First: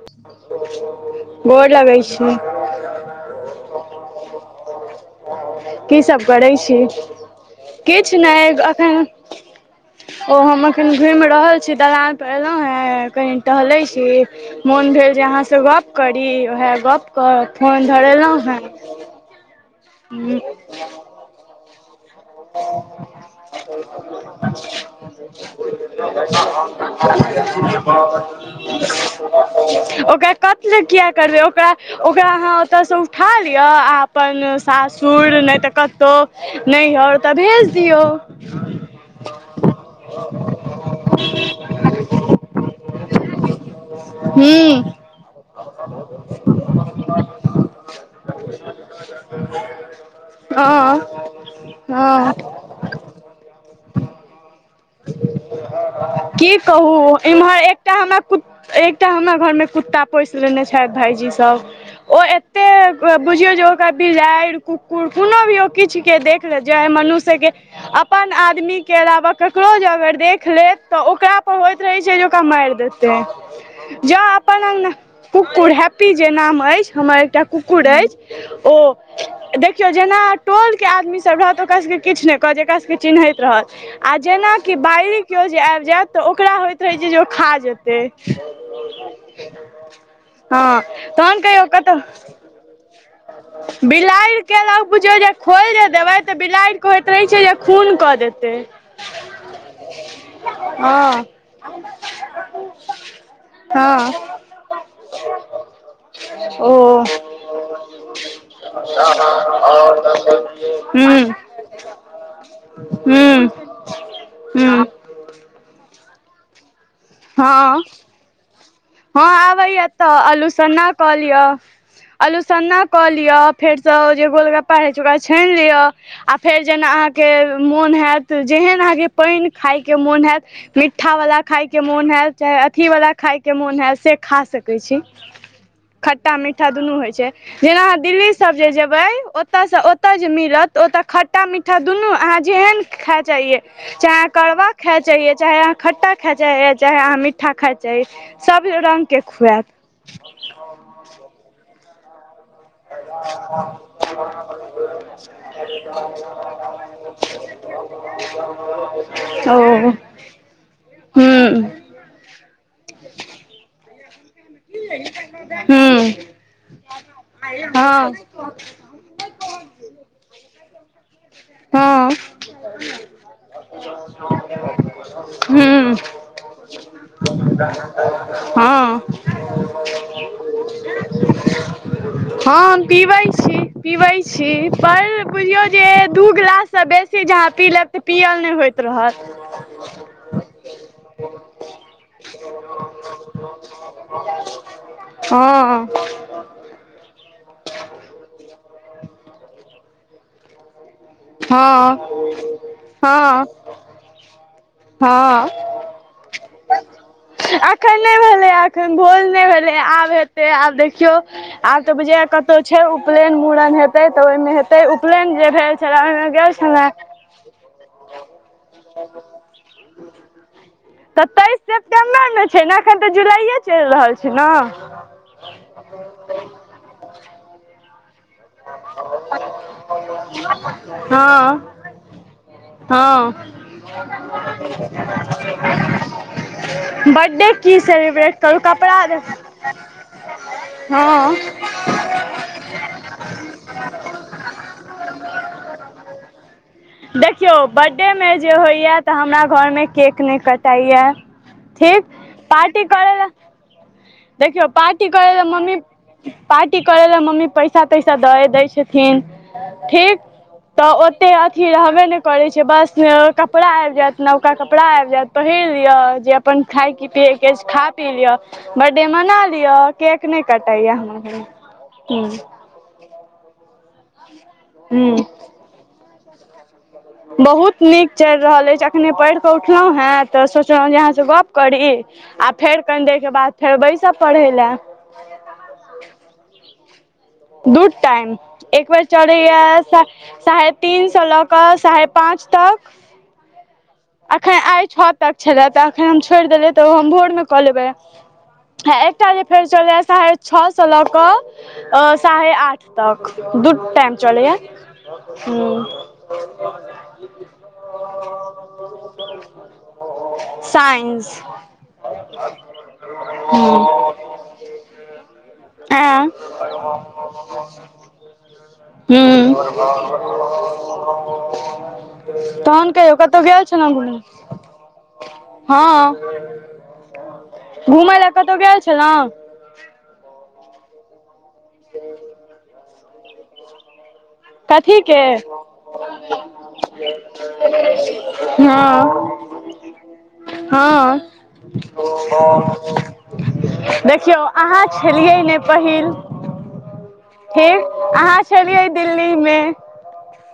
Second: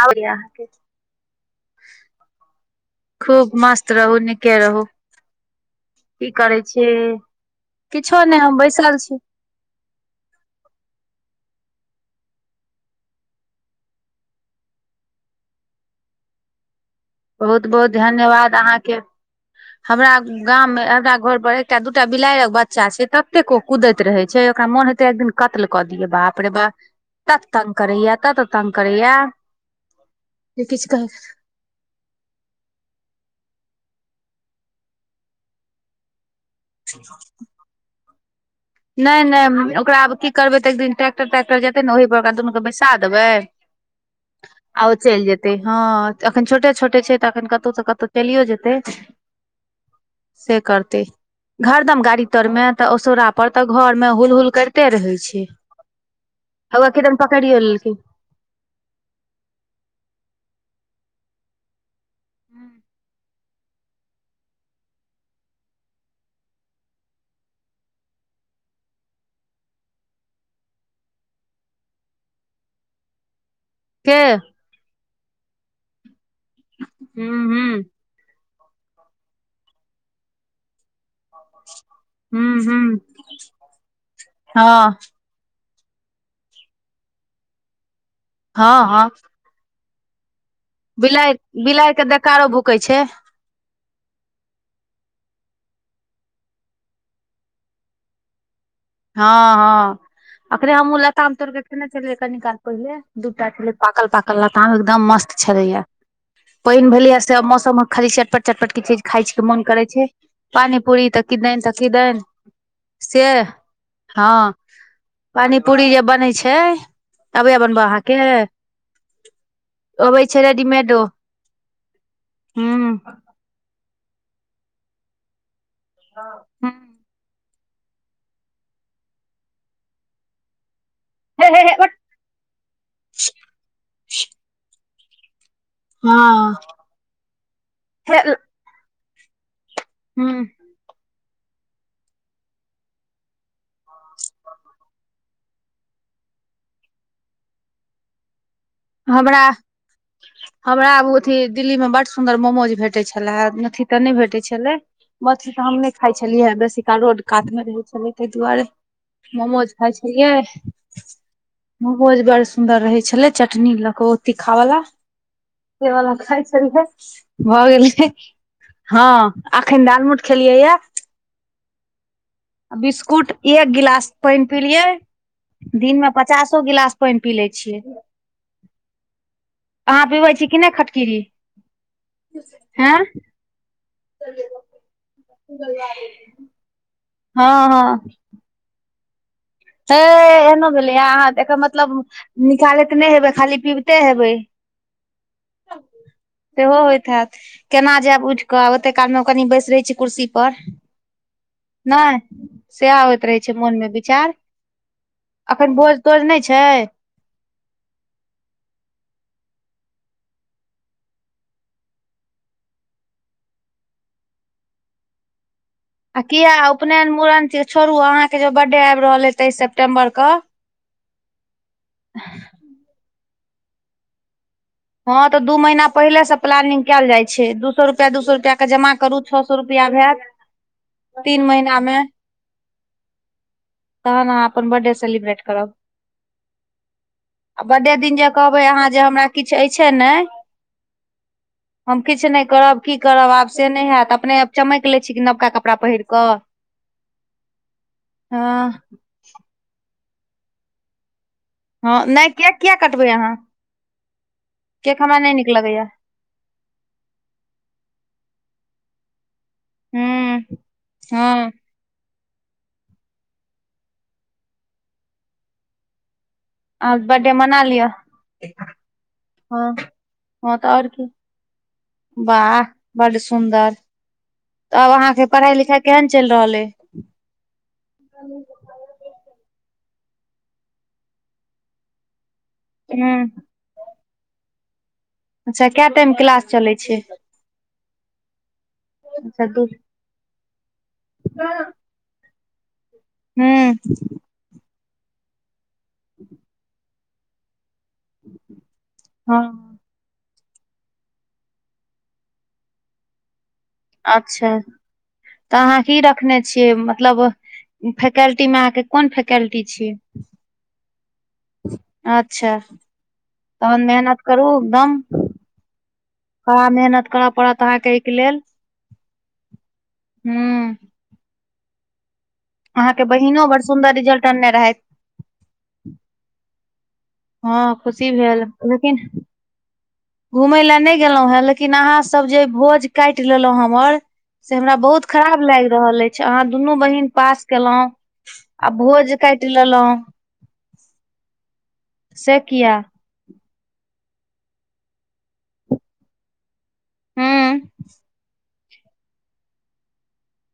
आबैय अहाँके गोर लगे छी खूब मस्त रहू नीके रहू। कि सभ की करै छी छियै किछु किछो नहि हम बैसल एखन छी ओ हम अखन घुमि रहल छी दलान परे एलहु हे कनी टहले छी मोन भेल जे अहाँ स गप्प करी उएह गप्प कर बहुत फोन बहुत धरेलहुँ धन्यवाद हे अहाँके हमरा गामबमे आधा घर प एकटा दूटा बिलाड़ि के बच्चा छै तते ओ कुदैत रहे छै ओकरा मन हेते एक दिन कतल कऽ दे करैया तत तंग करैया [unintelligible] ओकरा जे कत लऽ किछु कह किया करबै ओकरा ओकरा अहाँ ओतयसँ उठा लिआ अपन सासुर नहि तऽ कतहु नहियार तऽ भेज दियौ नहि नहि ओकरा आब कि करबै तऽ एक दिन ट्रैक्टर तटैक्टर जेतै ने ओहहि पर ओकरा दुनू के बैसा देबै [unintelligible] आ ओ चलि जेतै ह एखन छोटे छोटे छै तऽ अखन कतहु से कतहु चलियो जेतै से करतै हा हरदम गाड़ी तर मे तऽ असोरा पर तऽ घर मे हल हल कर के रहे छै की हआ कहू किदन पकड़ियो इम्हर एकटा लेलकिन हमरा एकटा हमरा घरमे कुत्ता पोसि लेने छथि भायजी सभ ओ एतेक बुझियौ जे ओकरा बारि कुकुर कोनो भी ओ किछु के देख ले जऽ मनुष्य के अपन आदमी के अलावा ककरो जे अगर देख लेत तऽ ओकरा पर होइत रहै छै जे ओकरा मारि देते के जो अपन अग कुक्कुर हैप्पी जे नाम अछि हमर हूं एकटा हूं कुकुर अछि औ देखियो जेना टोल के आदमी सभ रहत ओकरा सभके किछु नहि कह हूं जेकरा हूं सभके चिन्हैत रहत आ जेनाकि हँ बास केओ जे आबि जायत तऽ ओकरा होइत रहै छै जे ओ खा जेते हँ हँ ह बिलाइ तोहन कहियौ बिलाइ कतहु के देकारो भूकै छै बिलाड़ि केलक बुझियौ जे खोल जे देबै तऽ बिलाड़ि के होइत रहे छै जे खून कऽ देते ह ह अखरे हमहुँ हँ लताम तोड़ के केने छलियै कऽ काल पहिले दूटा छलै पाकल हँ पाकल लताम एकदम मस्त छलैया। ओ पानि भेलै हा सभ मौसम मे खाली चटपट चटपट की चीज खाई छी के मन करै छै पानीपूरी हूँ तऽ किदन तऽ किदन से हूँ ह हूँ पानी पूरी जे बनै छै अबय बनब अहाँकेँ ह आबैय तऽ आलोचना रेडीमेडो कऽ लिअ हूं आलूसन्ना कऽ हूं लिआ फेर से जे गोलगप्पा रहय छै ओकरा छान लिआ आ फेर जेना अहाँ के मोन होयत जेहन अहाँकेँ पानि खाय के मोन होयत मिठा वाला हे हे खायके हे के बट मोन हयल चाहे अथि वाला खायके मोन हय से खा सकै छी खट्टा हँ मीठा दुनू होइत छै जेना अहाँ हे दिल्लीसभ जे जेबै ओतयसँ ओतय जे हूं मिलत ओत खट्टा मीठा दुनू अहाँ जेहन खाए चाहिये चाहे अहाँ करवा खाई चाहिए चाहे अहाँ खट्टा खाई चाहिए चाहे अहाँ मीठ्ठा खाई चाहिए सभ रंगके हमरा खुआयत हमरा आब अथी दिल्ली मे बड़ सुंन्दर मोमोज भेटै छले अथी तऽ नहि भेटै छलै मछली तऽ हम नहि खाय छलियै बेसी काल रोड कात मे रहे छले ताहि दुआरे मोमोज ओ खाई छल सि हूँ महोज बड़ सुन्दर रहै छलै चटनी लऽ क ओ तीखा वाला हू [unintelligible] भऽ गेलै हँ ह अखन दालमोट खेलियै यऽ हँ आ बिस्कुट एक गिलास पानि पिलिये हूँ दिन मे पचासो गिलास पानि पी ले छियै ह अहाँ पिबै छी कि नहि खटकिरी आइ पिबै छी पर बुझियौ जे दू गिलाससँ बेसी जहा हँ पी लेब तऽ पियल नहि होयत रहत। हा ई एहनो भेलैए अहाँ एकर मतलब निकालैत नहि हेबै खाली पीबते हेबे ह सेहो होइत हैत केना जायब ऊइथ कऽ ओते काल मे कनि बैसि कुर्सी पर हँ नहि सहै होयत हँ रहै छै मन मे विचार हँ अखन भोज तोज नहि छै अखन नहि भेलै एखन भोज नहि भेलै आब हेते आब देखियौ आब तऽ बुझै ये कतहु छै उपनयन मुड़न हेते तऽ ओहि मे हेते उपनयन जे रहे आ किया उपनयन मुड़न के छोड़ू अहाँकेँ जे बर्थडे आबि रहल अय तेइस सेप्टे्म्बर के तऽ तेइस सेप्टेम्बरमे छै ने एखन तऽ जुलाइए चलि रहल छै न ह तऽ दू महीना पहिले से प्लानिंग कएल जाई छै दू सए रुपआ दू सए रुपआ के जमा करू छओ सए रुपआ हयत तीन महिना मे ह तहन अहाँ अपन बर्थडे सेलिब्रेट करब बर्डे कि सेलिब्रेट करू कपरा द अय छै नहि हम किछु नहि करब कि करब आब से नहि होयत अपने चमैक लै छी कि नवका कपड़ा पहिर क देखियौ बर्थडे मे जे हँ होइया तऽ हमरा घर मे केकऽ नहि कटाइया ठीक हँ नहि केक किया पार्टी कटबै करै लऽ अहाँ देखियौ केक पार्टी हमरा करै नहि लऽ नीक मम्मी लगैया पार्टी करै लए मम्मी पैसा तैसा दये दै छथिन ठीक हूँ तऽ ओते हँ अथी रहबे न करै छै वस्त्र मे कपड़ा आबि जायत नबका कपड़ा आबि जायत पहिर लिआ जे अपन खाय अहाँ के बर्थडे पियए के मना छै खा लिअ पी लिआ बर्डे मना लिअ हँ केक नहि हँ कटैया हमरा घर मे आह बड सुन्दर तब अहाँ के हूँ पढ़ाई लिखाई केहन चैल रहल अय बहुत निक चैल रहल ऐछ एखने पढ़िकऽ उठलहुँ हँ तऽ सोचलो जे अहाँ सँ गप्प करी आ फेर कनि देरके हूँ बाद फेर बैसब पढ़ै लए अच्छा के टाइम क्लास चलै छै दू टाइम एक बेर अच्छा चलैया दू साढ़े तीन स लऽ कऽ साढ़े पाँच तक हूँ एखन आइ छओ तक छलए तऽ एखन हम छोड़ देलियै तऽ ओ हम भोर मे कऽ लेबै आ एकटा जे फेर हँ छलै या साढ़े छओसँ लऽ कऽ। साढ़े आठ तक दू टाइम चल अच्छा य तऽ अहाँ की रखने छियै मतलब फैकल्टी में अहाँ के कोन फैकल्टी छी सइन्स अच्छा [inaudible] तहन मेहनत करू एकदम एन् [unintelligible] ह मेहनत क [inaudible] हु हूँ [inaudible] तहन अहाँके कहियौ कतहु बहिनो बड़ गेल छलो सुन्दर रिजल्ट अनने रहथि हँ हँ [inaudible] खुशी घुमय लए कतहु गेल छलो घुमय लए नय गेलो हेँ लेकिन अहाँ सभ जे भोज काटि लेलहुँ हमर से हमरा कथी बहुत के खराब लैग रहल ऐछ अहाँ दुनू बहिन पास केलहुं आ भोज का हँ कट ललो [inaudible] हँ से किया [inaudible] देखियौ अहाँ छलियै ने पहिल [inaudible] हूँ ठीक अहाँ छलियै दिल्ली मे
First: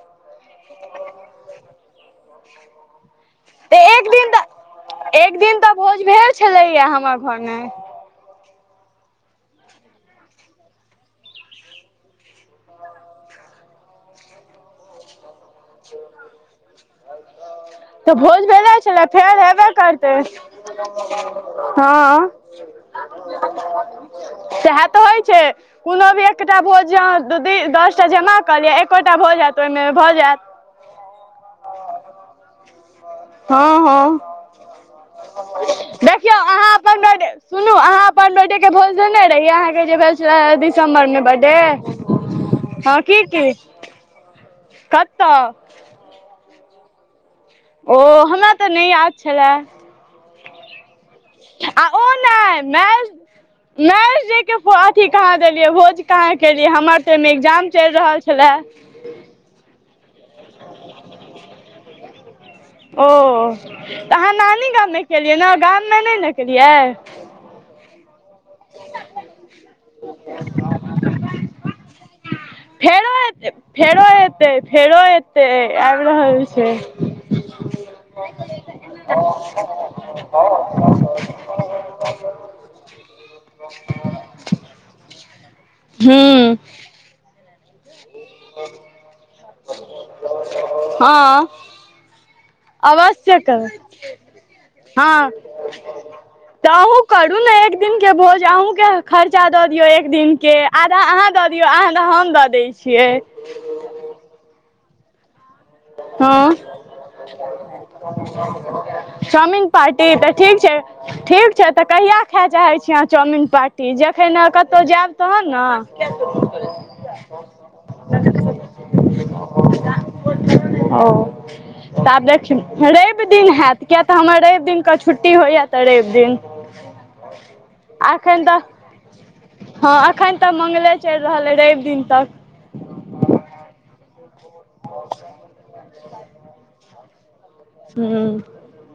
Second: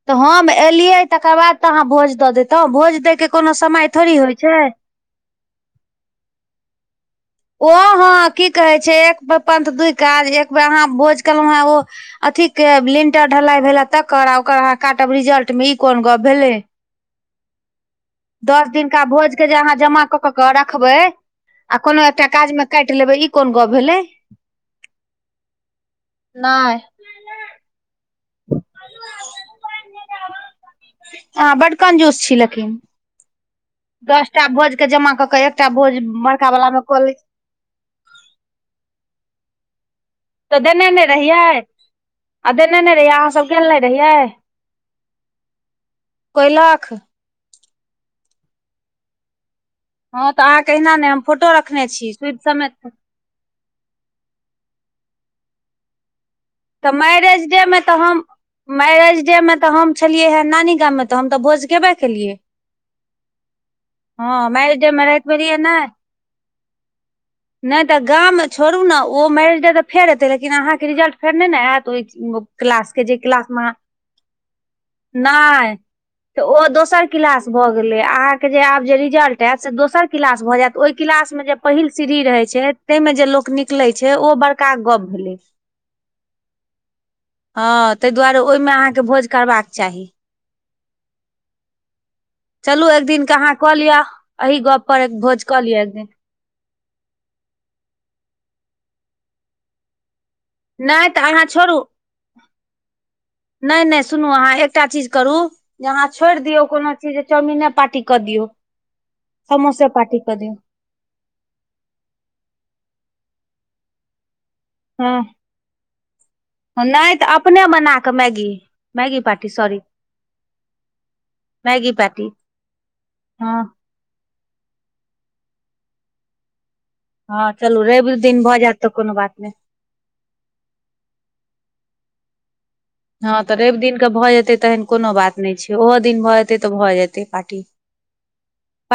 तऽ हम एलियै तकर बाद तऽ अहाँ भोज दऽ देैतो भोज दयके कोनो तऽ समय एक थोड़ी दिन होइत छै तऽ एक दिन तऽ भोज भेल छलैया हमर घरमे ओ हॅ की कहे छै एक पन्थ दु काज एक बेर अहाँ भोज केलो हें ओ अथ के लिल्टर ढलाई भेले तकर आ ओकर अह काटब रिजल्ट मे ई कोन गप्प भेले तऽ भोज भेले छलै दिनका भोज फेर के जे हेबे अहाँ जमा करतै कऽ कऽ के रखबै आ कोनो हँ एकटा काज मे काटि लेबै ई कोन गप भेलै सएह तऽ होइ छै कोनो भी एकटा नहि भोज य दू दस टा जमा कऽ लिअ एकोटा भऽ जायत ओइ मे भऽ जायत अहाँ बड कंजूस छी लेकिन हँ हँ दसटा भोज के जमा कऽ के एकटा भोज देखियौ बड़का वाला अहाँ मे कऽ अपन ले बर्थडे सुनू अहाँ अपन बैटे के भोज देने रहिय अहाँ के जे भेल तऽ [inaudible] देने ने दिसम्बर मे रहियै बर्थडे आ देने ने हँ रहियै की अहाँ सब की गेल ने रहियै कतओ कयलाख ओ हमरा तऽ नय याद छलए हँ तऽ अहाँके अहिना नय हम फोटो रखने छी सुध समेत नर्स जी के अथी कहाँ देलियै भोज कहाँ केलियै तऽ हमर ओहिमे मैरेज डे एग्जाम मे चलि तऽ रहल हम छलए मैरेज डे मे तऽ हम छलियै हे नानी गाममे तऽ हम तऽ भोज केबै केलियै ओ तऽ अहाँ हँ नानी मैरेज गाम डे मे राति केलियै ने रहियै गाम मे नय ने केलियै नय तऽ गाम मे छोड़ू ने ओ मरिजतै तऽ फेर हेतै लेकिन अहाँके रिजल्ट फेर नय नय एत [unintelligible] क्लास के फेरो जे क्लास एतै मे फेरो एतै फेरो एतै नय आबि रहल त ओ छै दोसर क्लास भऽ गेल अहाँके जे आब जे रिजल्ट आयत से दोसर क्लास भऽ जायत ओहि क्लास मे जे पहिल सीढ़ी रहै छै ताहिमें जे लोक निकले छै ओ बड़का गप भेलै। हू। हँ ताहि दुआरे ओहि मे अहाँ के भोज करबाक चाही। हँ। चलू एक दिनके आवश्यक अहाँ कऽ लिअ एहि गप पर एक हँ। भोज कऽ लिअ एक दिन तऽ अहूँ करू ने एक दिन के भोज अहूँके खर्चा दऽ दियौ एक दिन के आधा नहि अहाँ तऽ दऽ दियौ अहाँ त हम दऽ दै छियै। नय नय सुनू अहाँ एकटा चीज करू जे अहाँ छोड़ि हँ दियौ कोनो चीज चाउमिने पार्टी कऽ दियौ चमिन समोसे पार्टी तऽ कऽ दियौ ठीक छै ठीक छै तऽ कहिया खाय चाहैत छी अहाँ चाउमिनन पार्टी जखन कतहु जायब तहन न [inaudible] नय तऽ अपने बना कऽ मैगी मैगी पार्टी सॉरी ओ मैगी तऽ आब पार्टी देखियौ रवि दिन हँ हैत किये तऽ हमर रवि दिन के छुट्टी होइये तऽ रवि दिन हँ चलू रवि दिन भऽ जायत तऽ कोनो बात नय हँ अखन तऽ मंगले चलि रहल अइ रवि दिन तक। हँ तऽ रवि दिनके भऽ जेतै तहन कोनो बात नय छै ओहो दिन भऽ जेतै तऽ भऽ जेतै पार्टी। हूँ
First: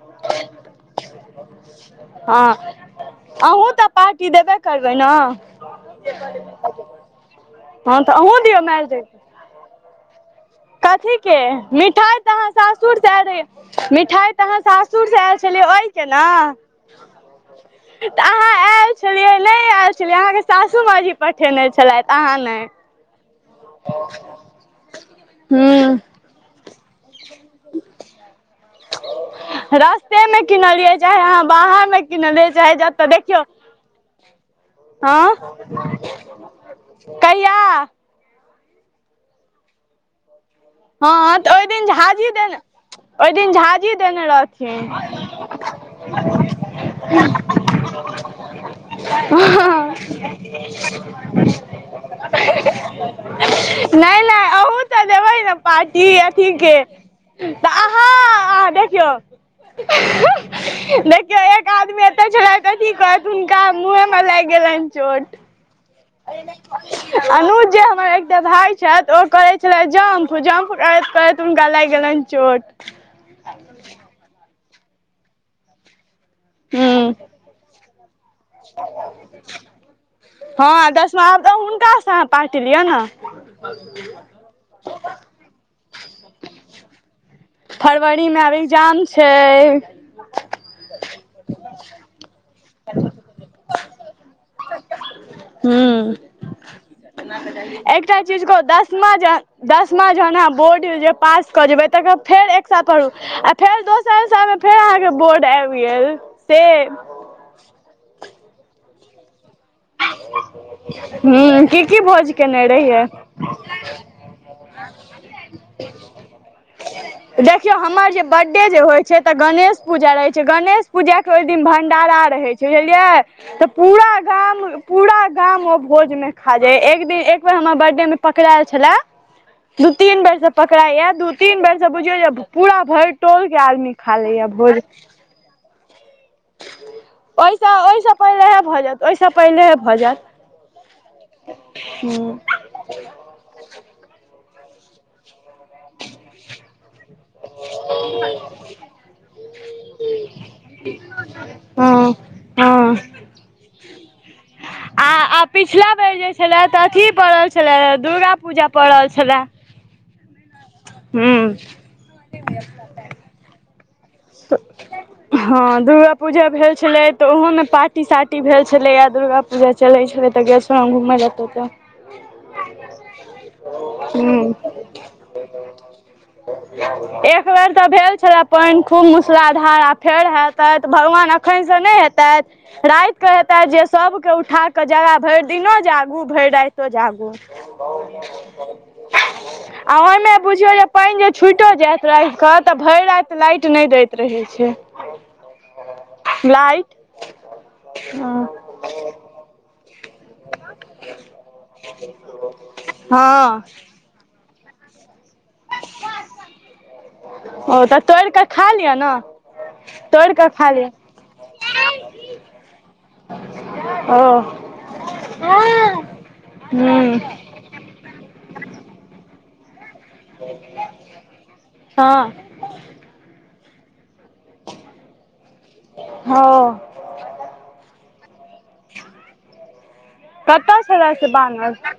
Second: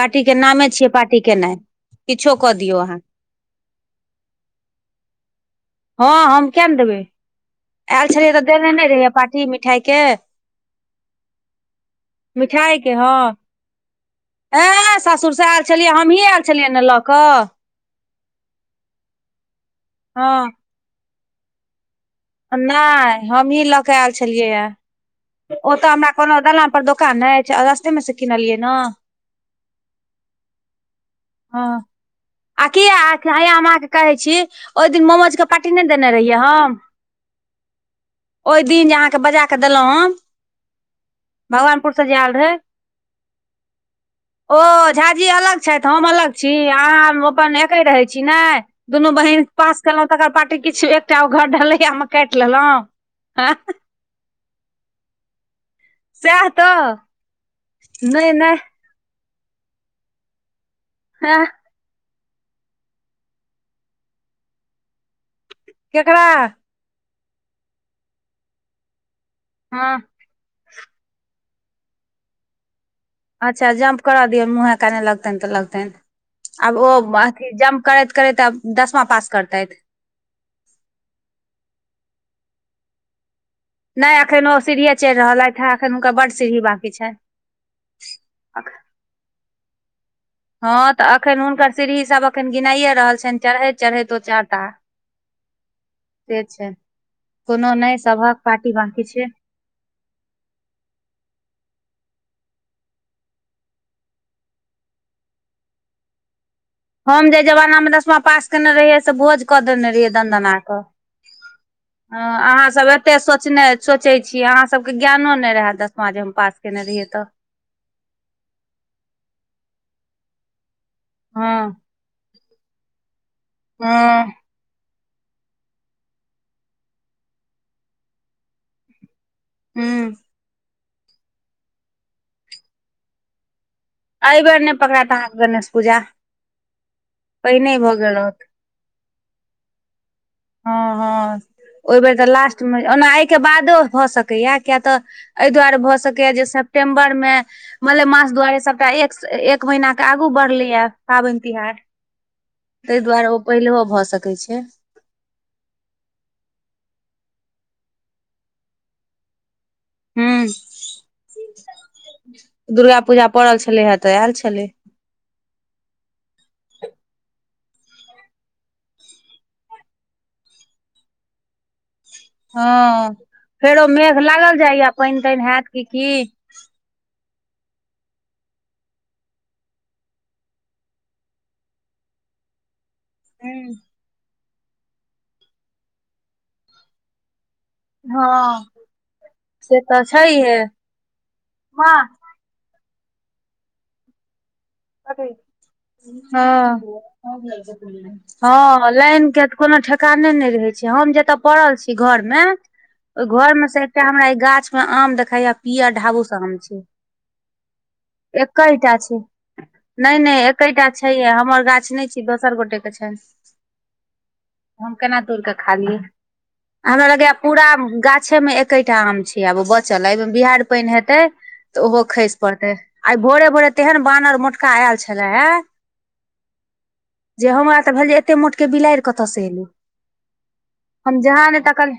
पार्टीक नामे छियै पार्टी केनाइ किछो हँ कऽ दियौ अहाँ। अहूँ तऽ पार्टी देबे करबै ने। हँ हम क नय देबै हँ आयल छलियै अहूँ तऽ दियौ देने मारि नय रहिै पार्टी मिठाइ के। कथी के मिठाय तँ अहाँ मिठाई के सासुर से ऐल हँ रहे मिठाय तँ अहाँ सासुर से एल साग छलियै हमही आर छलियै न लऽ कऽ तऽ अहाँ आयल छलियै नय आयल छलै अहाँके हँ सासू माँजी पठेने छलथि अहाँ नहि नय हमहीं लऽ के आयल छलियै ये ओ तऽ हमरा हूँ कोनो दालान पर दोकान अछि रस्तेमे से किनलियै ने से मे किनलियै चाहे अहाँ हँ बाहर मे किनलियै आ चाहे किया जतऽ देखियौ हया हम अहाँके कहै छी ओहि दिन मोमज के हँ पार्टी नय देने रहियै हम कहिया ओहि दिन जे अहाँके बजा कऽ देलहुँं हें हँ तऽ ओहि दिन झाजी देने रहै ओहि दिन झाजी देने रहथिन्ह अच्छऽ त हम अलग छी अहाँ हम अपन एके रहै छी ने दुनू बहीन पास केलहुँ तकर पार्टी किछु एकटा ओ घर ढलैया मे काटि लेलहुँ [unintelligible] नय नय अहू तऽ देबै ने पा टी सएह अथी के तऽ तऽ अहाँ नहि नहि अहाँ देखियौ [unintelligible] देखियौ हँ ए क आदमी एते छलथि तँ की कहत हुनका मुँहे मे लागि गेलनि चोट केकरा अनुज जे हमर एकटा भााय छथि ओ करै छलय हँ जम्प ओ जम्प करैत करैत हुनका लागि गेलनि चोट अच्छ जम्प करऽ दियौ मुँहे कान मे लगतेन तऽ लगतेन आब ओ हूँ अथी जम्प करैत करैत आब दसमा पास करतैथ हँ दसमा आब त हुनका सँ अहाँ पार्टी लियऽ ने नय अखन ओ सीढ़ीये चढ़ि रहलथि हें एखन हुनका बड सीढ़ी बांकी छैन्ह फरवरी मे आब एग्जाम छैय हँ तऽ एखन हुनकर सीरही सभ एखन गिनाइये रहल छन्हि चरहैत चरहैत ओ चढ़ता हूँ से छैय कोनो नय एकटा सबहक चीज कहू पाटी बांकी दसमा छैय ज दसमा जहन अहाँ बोर्ड मे जे पास कऽ जेबै तकर फेर एक साल पढ आ फेर दोसर साल मे फेर अहाँके बोर्ड आइब गेल से हम जै जवाना मे दसमा पास केने रहियै से भोज कऽ देने रहियै दनदना कऽ [inaudible] ह अहाँ सभ रहियै एते सोचने सोचै छियै अहाँ सभके ज्ञानो नय रहय दसमा जे हम पास केने रहियै तऽ देखियौ हमर जे बर्डे जे होइ छैय तऽ गणेश पूजा रहै छैय गणेश पूजाके ओह दिन हँ भण डारा रहय छैय बुझलियै तऽ पूरा हँ गाम पूरा गाम ओ भोज मे खा जाय एक दिन एक बेर हमर बर्डे मे पकड़ायल छलय दू हूँ तीन बेर से पकड़ाय ये दू तीन बेरसँ बुझियौ जे पूरा भेर टोलके आदमी खा लैए अहिबेर नय भोज पकड़ायत अहाँके गणेश पूजा ओहिसँ पहिने भऽ ओह सँ गेल रहत पहिले हे भऽ जायत ओह सँ पहिले भऽ जायत हँ हँ ओहि बेर तऽ हँ लास्टमे ओना एहि के बादो भऽ सकैये किये तऽ एहि दुआरे भए सक ह जे सेप्टेम्बर में मले मास दुआरे सब एक महिना के आगू बढ़लैए पाबैन तिहार हूँ तेइ दु्वारा पहिलहो भऽ सकैत छै आ आ पिछला बेर जे छलय तऽ अथी पड़ल छलय दुर्गा पूजा पड़ल छलय हूँ दुर्गा पूजा पड़ल छलै हे तऽ आयल छलय हँ दुर्गा पूजा भेल छलै तऽ ओहो मे पार्टी सार्टी भेल छलैय ये दुर्गा पूजे चलै छलै तऽ [inaudible] हँ फेरो मेघ लागल हूँ जायये पैन तैन हैत कि की [inaudible] एक बेर तऽ भेल छलय पैन खूब मूसलाधार आ फेर हेतेथ भगवान एखनसँ नय हेतेथ राति क हेता है जे सभके उठा क के जगह भेर दिनो जागू भेर राइतो जागू हँ से आ तऽ ओइमे छैहे बुझियौ जे पाइन जे छुटो माँ जायइत र तऽ भेर रात लाइट नय दैत रहै छै हँ लाइट [inaudible] हँ लाइनक के तऽ कोनो ठेकाने नय रहै छै हम जतय पड़ल छी घरमे हँ रर् मे से एकटा हमरा ई गाछ मे आम देखाया पियर ढाबूसा आम छै ओ तऽ तोड़ि कऽ खा लिअ एकैटा ने छै नय तोड़ि नय कऽ खा एकेटा लिअ छैहे हमर गाछ नय छी दोसर गोटेके छै ओ हम केना दूड़ कऽ खा लिय हूँ हमरा लगेय पूरा गाछे में एकेटा आम छै आब ब चल एहिमे बिहाड़ पानि हेते तऽ ओहो हँ खसि पड़ते आ भोरे भोरे तेहन बान आर मोट का आल छलै या हँ जे हमरा तऽ भेल जे एते मोट केँ बिराइर कतऽ स ऐलै कत छलै से बानर तकल